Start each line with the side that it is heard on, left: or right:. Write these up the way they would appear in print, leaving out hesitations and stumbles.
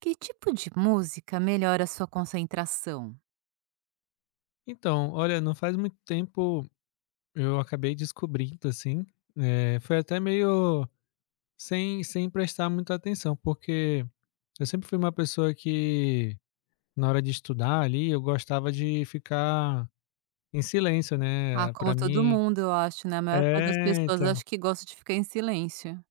right: Que tipo de música melhora a sua concentração?
left: Então, olha, não faz muito tempo eu acabei descobrindo, assim, foi até meio sem prestar muita atenção, porque eu sempre fui uma pessoa que, na hora de estudar ali, eu gostava de ficar em silêncio,
right: Ah,
left: né? Pra
right: como todo
left: mim.
right: mundo, eu acho, né, a maior parte das
left: É,
right: pessoas
left: então.
right: acho que gosta de ficar em silêncio.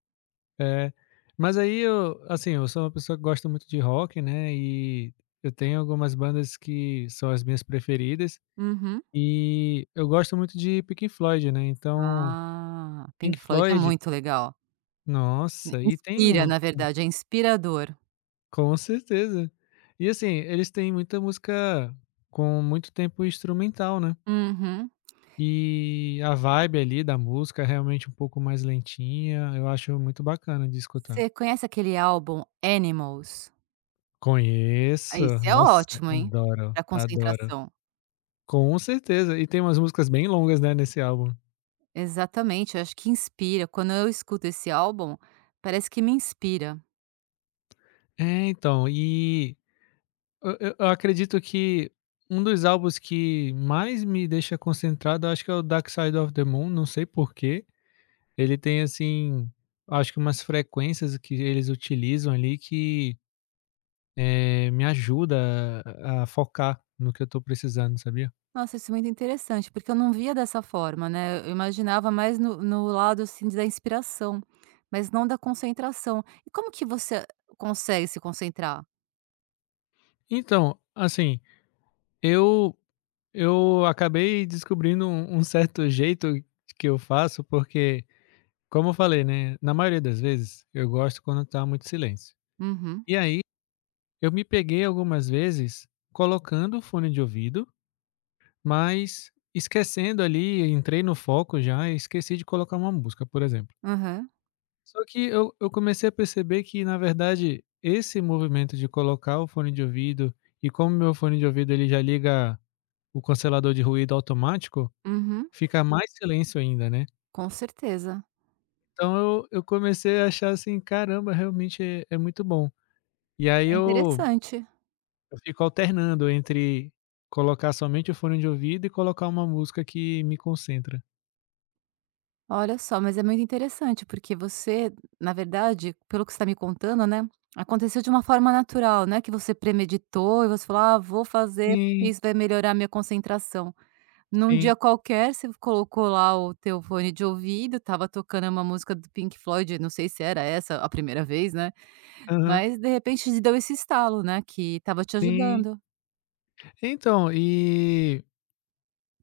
left: É. Mas aí eu, assim, eu sou uma pessoa que gosta muito de rock, né? E eu tenho algumas bandas que são as minhas preferidas.
right: Uhum.
left: E eu gosto muito de Pink Floyd, né? Então.
right: Ah,
left: Pink
right: Pink Floyd é
left: Floyd.
right: muito legal.
left: Nossa, e tem
right: Inspira,
left: um,
right: na verdade, é inspirador.
left: com certeza. E assim, eles têm muita música com muito tempo instrumental, né.
right: Uhum.
left: E a vibe ali da música é realmente um pouco mais lentinha, eu acho muito bacana de escutar.
right: Você conhece aquele álbum Animals? Ah,
left: Conheço,
right: esse é
left: nossa,
right: ótimo, hein,
left: adoro,
right: pra
left: adoro.
right: concentração.
left: Com certeza, e tem umas músicas bem longas, né, nesse álbum.
right: Exatamente, eu acho que inspira. Quando eu escuto esse álbum, parece que me inspira.
left: É, então, e eu acredito que um dos álbuns que mais me deixa concentrado, eu acho que é o Dark Side of the Moon, não sei porquê. Ele tem, assim, acho que umas frequências que eles utilizam ali que, me ajuda a focar no que eu tô precisando, sabia?
right: Nossa, isso é muito interessante, porque eu não via dessa forma, né, eu imaginava mais no lado, assim, da inspiração, mas não da concentração. E como que você consegue se concentrar?
left: Então, assim, eu eu acabei descobrindo um certo jeito que eu faço, porque, como eu falei, né, na maioria das vezes eu gosto quando tá muito silêncio.
right: Uhum,
left: E aí, eu me peguei algumas vezes colocando o fone de ouvido, mas esquecendo ali, entrei no foco já e esqueci de colocar uma música, por exemplo.
right: aham,
left: Só que eu comecei a perceber que, na verdade, esse movimento de colocar o fone de ouvido e como meu fone de ouvido ele já liga o cancelador de ruído automático,
right: uhum,
left: fica mais silêncio ainda, né.
right: com certeza.
left: Então eu comecei a achar assim: "Caramba, realmente é muito bom". E aí
right: É
left: eu
right: interessante.
left: eu fico alternando entre colocar somente o fone de ouvido e colocar uma música que me concentra.
right: Olha só, mas é muito interessante, porque você, na verdade, pelo que você está me contando, né, aconteceu de uma forma natural, né? Que você premeditou e você falou: "Ah, vou fazer, porque
left: Sim,
right: isso vai melhorar a minha concentração". Num
left: sim.
right: dia qualquer, você colocou lá o teu fone de ouvido, estava tocando uma música do Pink Floyd, não sei se era essa a primeira vez, né,
left: Aham.
right: mas de repente te deu esse estalo, né, que estava te
left: Sim.
right: ajudando.
left: Então, e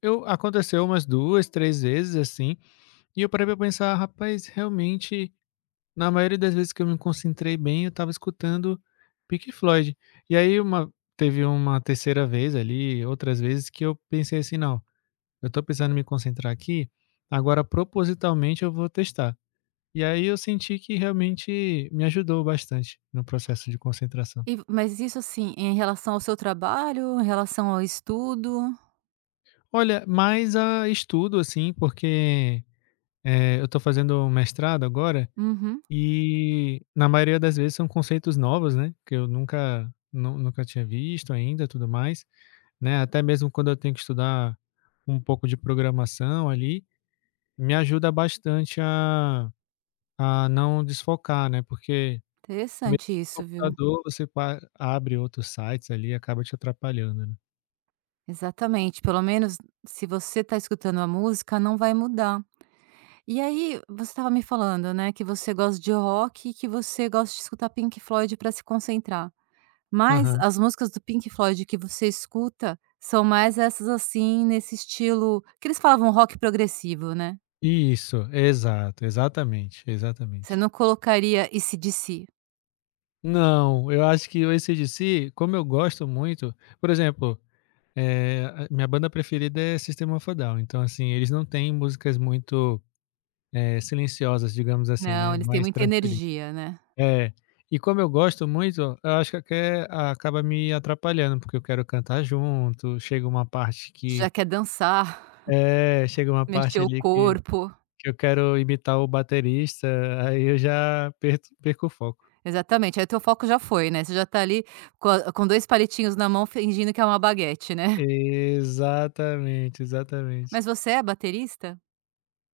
left: Eu aconteceu umas 2, 3 vezes, assim, e eu parei pra pensar: "Rapaz, realmente, na maioria das vezes que eu me concentrei bem, eu estava escutando Pink Floyd". E aí uma teve uma terceira vez ali, outras vezes que eu pensei assim: "Não, eu tô precisando me concentrar aqui, agora propositalmente eu vou testar". E aí eu senti que realmente me ajudou bastante no processo de concentração.
right: E mas isso, assim, em relação ao seu trabalho, em relação ao estudo?
left: Olha, mais a estudo, assim, porque, eu tô fazendo um mestrado agora.
right: Uhum,
left: E na maioria das vezes são conceitos novos, né, que eu nunca tinha visto ainda, tudo mais, né, até mesmo quando eu tenho que estudar um pouco de programação ali, me ajuda bastante a não desfocar, né, porque mesmo
right: interessante
left: no
right: isso, viu.
left: computador você pa abre outros sites ali e acaba te atrapalhando, né.
right: Exatamente, pelo menos se você está escutando a música, não vai mudar. E aí, você estava me falando, né, que você gosta de rock e que você gosta de escutar Pink Floyd para se concentrar. Mas
left: Aham.
right: as músicas do Pink Floyd que você escuta são mais essas, assim, nesse estilo que eles falavam rock progressivo, né.
left: Isso, exato, exatamente,
right: Você
left: exatamente.
right: não colocaria AC/DC.
left: Não, eu acho que o AC/DC, como eu gosto muito, por exemplo. A minha banda preferida é System of a Down, então, assim, eles não têm músicas muito, silenciosas, digamos assim,
right: Não,
left: né,
right: eles têm
left: mais
right: muita
left: tranquilinha.
right: energia, né.
left: É. E como eu gosto muito, eu acho que até acaba me atrapalhando, porque eu quero cantar junto, chega uma parte
right: Você
left: que
right: já quer dançar,
left: é, chega uma
right: mexer
left: parte
right: o
left: ali que
right: corpo.
left: que eu quero imitar o baterista, aí eu já perto perco o foco.
right: Exatamente, aí teu foco já foi, né, você já tá ali com 2 palitinhos na mão fingindo que é uma baguete, né.
left: Exatamente, exatamente.
right: Mas você é baterista?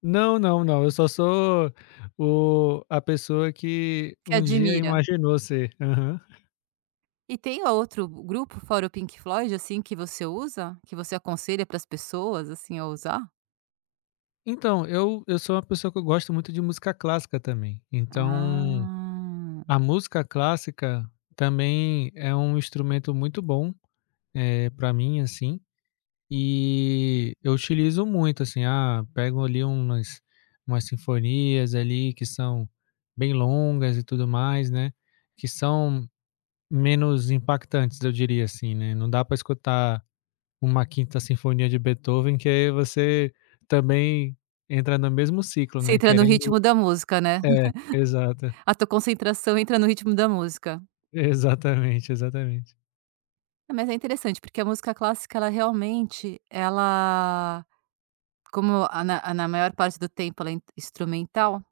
left: Não, não, não, eu só sou o a pessoa que
right: Que
left: um dia
right: admira.
left: imaginou ser. Aham.
right: E tem outro grupo fora o Pink Floyd, assim, que você usa? Que você aconselha para as pessoas, assim, a usar?
left: Então, eu sou uma pessoa que eu gosto muito de música clássica também, então
right: Ah,
left: a música clássica também é um instrumento muito bom, para mim, assim, e eu utilizo muito, assim, pego ali umas sinfonias ali que são bem longas e tudo mais, né, que são menos impactantes, eu diria assim, né, não dá para escutar uma quinta sinfonia de Beethoven, que aí você também entra no mesmo ciclo,
right: você
left: né,
right: entra no
left: querendo
right: ritmo da música, né.
left: é, exato.
right: A tua concentração entra no ritmo da música.
left: Exatamente, exatamente.
right: Ah, mas é interessante, porque a música clássica ela realmente, ela como a na maior parte do tempo ela é in- instrumental,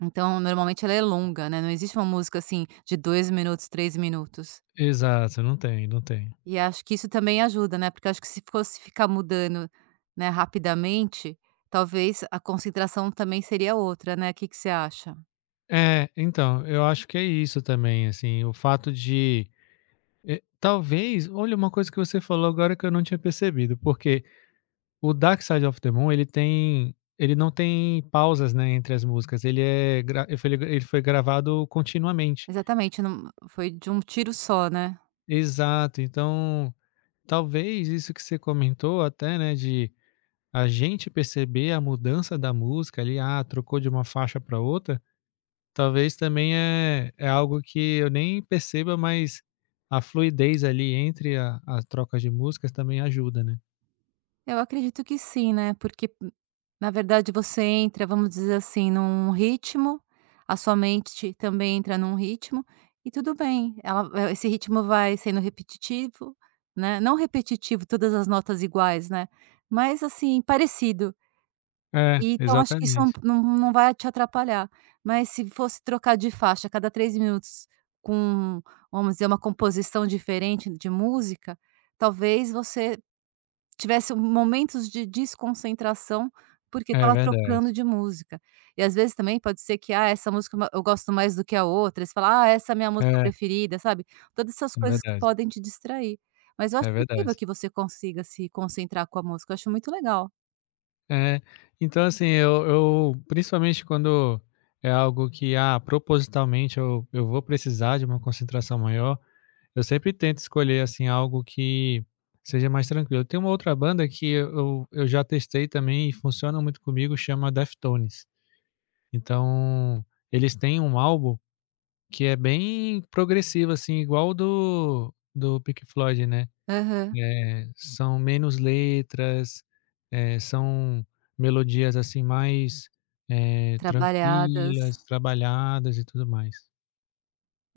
right: então normalmente ela é longa, né, não existe uma música, assim, de 2 minutos, 3 minutos.
left: Exato, não tem, não tem.
right: E acho que isso também ajuda, né, porque acho que se fosse ficar mudando, né, rapidamente, talvez a concentração também seria outra, né. O que que você acha?
left: É, então, eu acho que é isso também, assim, o fato de, talvez olha, uma coisa que você falou agora que eu não tinha percebido, porque o Dark Side of the Moon, ele não tem pausas, né, entre as músicas, ele é gra ele foi gravado continuamente.
right: Exatamente, não foi de um tiro só, né.
left: Exato, então, talvez isso que você comentou até, né, de a gente perceber a mudança da música ali, trocou de uma faixa para outra, talvez também é algo que eu nem perceba, mas a fluidez ali entre a as trocas de músicas também ajuda, né.
right: Eu acredito que sim, né, porque, na verdade, você entra, vamos dizer assim, num ritmo, a sua mente também entra num ritmo e tudo bem, ela esse ritmo vai sendo repetitivo, né, não repetitivo, todas as notas iguais, né, mas assim, parecido.
left: É,
right: E então acho que isso não
left: exatamente.
right: não não vai te atrapalhar, mas se fosse trocar de faixa a cada 3 minutos com, vamos dizer, uma composição diferente de música, talvez você tivesse momentos de desconcentração, porque
left: É
right: estava
left: verdade.
right: trocando de música. E às vezes também pode ser que, ah, essa música ma eu gosto mais do que a outra, aí você fala: "Ah, essa é a minha música
left: É,
right: preferida", sabe. Todas essas
left: é
right: coisas que
left: verdade,
right: podem te distrair. Mas eu acho
left: é verdade.
right: incrível que você consiga se concentrar com a música, eu acho muito legal.
left: É, então assim, eu principalmente quando é algo que, propositalmente eu vou precisar de uma concentração maior, eu sempre tento escolher, assim, algo que seja mais tranquilo. Tem uma outra banda que eu já testei também e funciona muito comigo, chama Deftones. Então, eles têm um álbum que é bem progressivo, assim, igual o do Pink Floyd, né.
right: Aham.
left: É, são menos letras, são melodias, assim, mais,
right: Trabalhadas.
left: tranquilas, trabalhadas e tudo mais.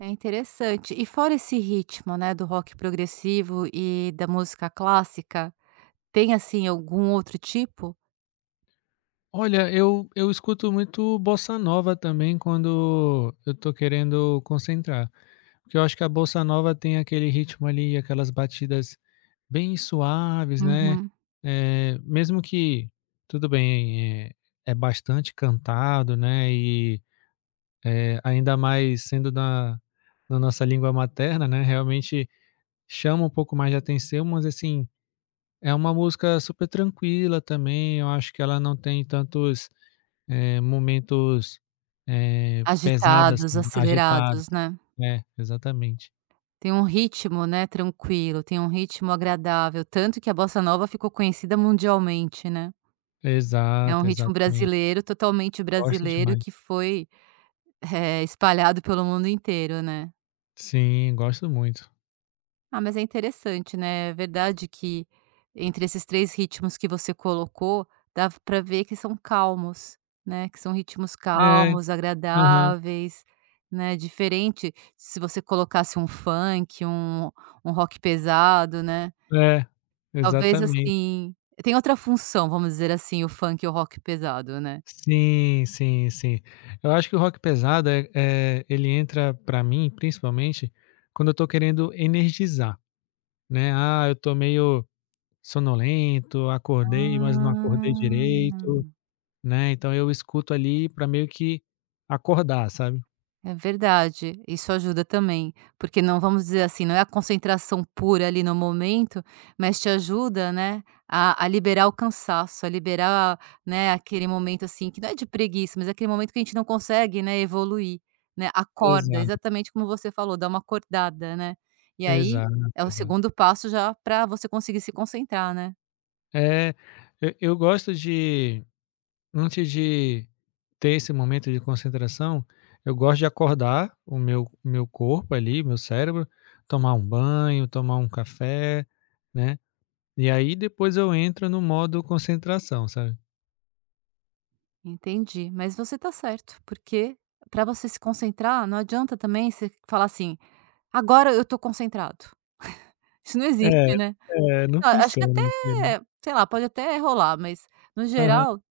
right: É interessante. E fora esse ritmo, né, do rock progressivo e da música clássica, tem, assim, algum outro tipo?
left: Olha, eu escuto muito bossa nova também quando eu tô querendo concentrar, porque eu acho que a bossa nova tem aquele ritmo ali, aquelas batidas bem suaves, né.
right: Uhum.
left: É mesmo que tudo bem, é bastante cantado, né. Ainda mais sendo na nossa língua materna, né, realmente chama um pouco mais de atenção, mas assim, é uma música super tranquila também, eu acho que ela não tem tantos, momentos, pesados,
right: Agitados,
left: assim, agitados.
right: acelerados, né.
left: É, exatamente.
right: Tem um ritmo, né, tranquilo, tem um ritmo agradável, tanto que a bossa nova ficou conhecida mundialmente, né. É um
left: Exato,
right: ritmo
left: exatamente.
right: brasileiro, totalmente
left: Gosto
right: brasileiro, que
left: demais.
right: foi, espalhado pelo mundo inteiro, né.
left: Sim, gosto muito.
right: Ah, mas é interessante, né, é verdade que entre esses 3 ritmos que você colocou, dá para ver que são calmos, né, que são ritmos
left: É,
right: calmos,
left: aham,
right: agradáveis, né, diferente se você colocasse um funk, um rock pesado, né,
left: é,
right: talvez
left: exatamente.
right: assim tem outra função, vamos dizer assim, o funk e o rock pesado, né?
left: Sim, sim, sim. Eu acho que o rock pesado, é, ele entra pra mim, principalmente, quando eu tô querendo energizar, né. Ah, eu tô meio sonolento, acordei, mas não acordei
right: Ah.
left: direito, né, então eu escuto ali pra meio que acordar, sabe.
right: É verdade, isso ajuda também, porque não vamos dizer assim, não é a concentração pura ali no momento, mas te ajuda, né, a liberar o cansaço, a liberar, né, aquele momento assim, que não é de preguiça, mas é aquele momento que a gente não consegue, né, evoluir, né, acorda,
left: Exato,
right: exatamente como você falou, dá uma acordada, né, e aí
left: exato,
right: é o
left: exato.
right: segundo passo já para você conseguir se concentrar, né.
left: É, eu gosto de Antes de ter esse momento de concentração, eu gosto de acordar o meu corpo ali, meu cérebro, tomar um banho, tomar um café, né, e aí depois eu entro no modo concentração, sabe.
right: Entendi, mas você tá certo, porque para você se concentrar, não adianta também você falar assim: "Agora eu estou concentrado". Isso não
left: É,
right: existe, né.
left: é, não
right: Não, acho que
left: funciona, entendeu.
right: até, sei lá, pode até rolar, mas no
left: Aham.
right: geral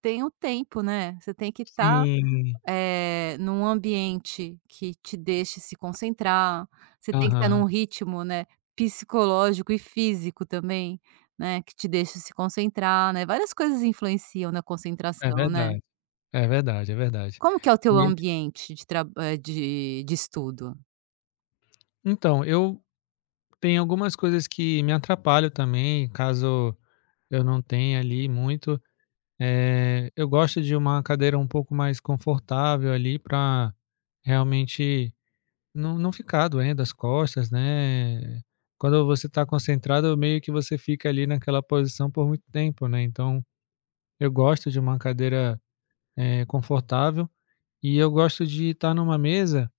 right: tem o tempo, né. Você tem que estar,
left: Sim.
right: num ambiente que te deixe se concentrar, você tem que estar num
left: Aham.
right: ritmo, né, psicológico e físico também, né, que te deixe se concentrar, né. Várias coisas influenciam na
left: É
right: concentração, né.
left: verdade. É verdade, é verdade.
right: Como que é o teu
left: E
right: ambiente de traba eh, de estudo?
left: então, eu tenho algumas coisas que me atrapalham também, caso eu não tenha ali muito. Eu gosto de uma cadeira um pouco mais confortável ali para realmente não ficar doendo as costas, né. Quando você está concentrado, meio que você fica ali naquela posição por muito tempo, né. Então, eu gosto de uma cadeira, confortável e eu gosto de estar numa mesa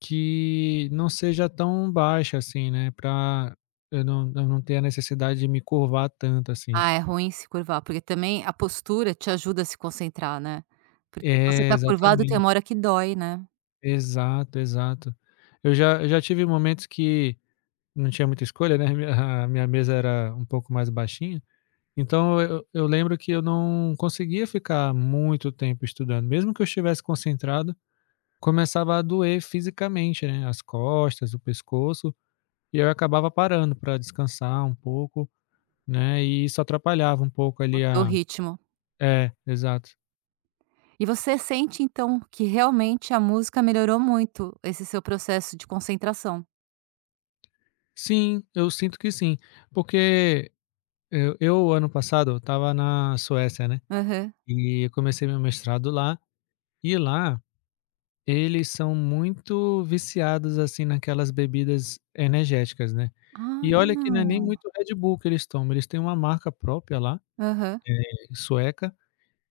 left: que não seja tão baixa assim, né, para eu não ter a necessidade de me curvar tanto assim.
right: Ah, é ruim se curvar, porque também a postura te ajuda a se concentrar, né. Porque se você
left: É,
right: tá curvado tem
left: exatamente.
right: uma hora que dói, né,
left: Exato, exato. Eu já tive momentos que não tinha muita escolha, né, A minha mesa era um pouco mais baixinha, então eu lembro que eu não conseguia ficar muito tempo estudando, mesmo que eu estivesse concentrado, começava a doer fisicamente, né, as costas, o pescoço, e eu acabava parando para descansar um pouco, né, e isso atrapalhava um pouco
right: o
left: ali
right: teu
left: a
right: ritmo.
left: é, exato.
right: E você sente então que realmente a música melhorou muito esse seu processo de concentração?
left: Sim, eu sinto que sim, porque eu ano passado eu estava na Suécia, né.
right: Aham.
left: E eu comecei meu mestrado lá, e lá eles são muito viciados, assim, naquelas bebidas energéticas, né. E
right: Ah,
left: olha que não é nem muito Red Bull que eles tomam, eles têm uma marca própria lá,
right: aham.
left: sueca,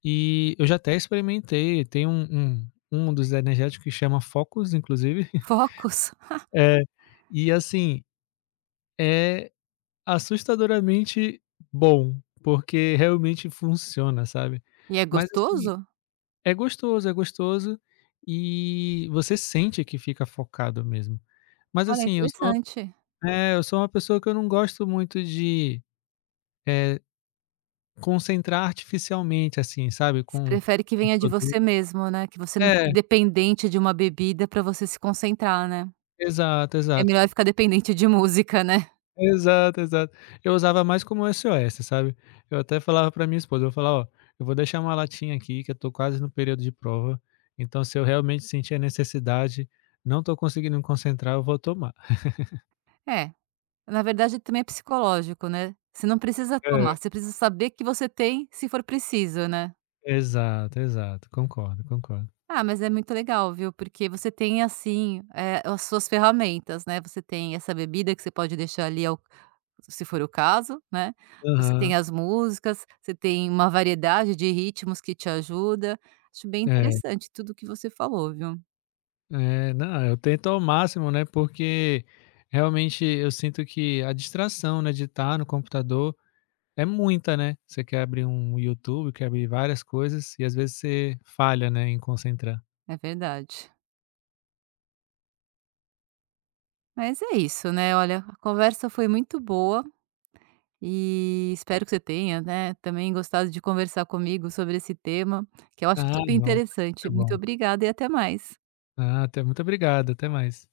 left: e eu já até experimentei, tem um um dos energéticos que chama Focus inclusive,
right: Focos.
left: eh, e assim, é assustadoramente bom, porque realmente funciona, sabe.
right: E é
left: Mas assim,
right: gostoso?
left: é gostoso, é gostoso e você sente que fica focado mesmo. Mas
right: Olha,
left: assim, eu sou
right: interessante.
left: eu sou uma pessoa que eu não gosto muito de, eh, concentrar artificialmente, assim, sabe,
right: Você
left: com
right: prefere que venha de você
left: produto.
right: mesmo, né, que você não fique
left: É,
right: dependente de uma bebida para você se concentrar, né.
left: exato,
right: É
left: exato.
right: melhor ficar dependente de música, né.
left: Exato, exato. Eu usava mais como SOS, sabe. Eu até falava pra minha esposa, eu falava: "Ó, eu vou deixar uma latinha aqui que eu tô quase no período de prova, então se eu realmente sentir a necessidade, não tô conseguindo me concentrar, eu vou tomar".
right: É, na verdade também é psicológico, né. Você não precisa tomar,
left: É.
right: você precisa saber que você tem se for preciso, né.
left: Exato, exato. Concordo, concordo.
right: Ah, mas é muito legal, viu, porque você tem, assim, as suas ferramentas, né, você tem essa bebida que você pode deixar ali ao se for o caso, né, você tem
left: Aham.
right: as músicas, você tem uma variedade de ritmos que te ajuda. Acho bem
left: É,
right: interessante tudo que você falou, viu.
left: é. Não, eu tento ao máximo, né, porque realmente eu sinto que a distração, né, de estar no computador é muita, né. Você quer abrir um YouTube, quer abrir várias coisas e às vezes você falha, né, em concentrar.
right: É verdade. Mas é isso, né, olha, a conversa foi muito boa, e espero que você tenha, né, também gostado de conversar comigo sobre esse tema, que eu acho
left: Ah,
right: super
left: não,
right: interessante.
left: é
right: Muito
left: bom.
right: obrigada e até mais.
left: Ah, até muito obrigado, até mais.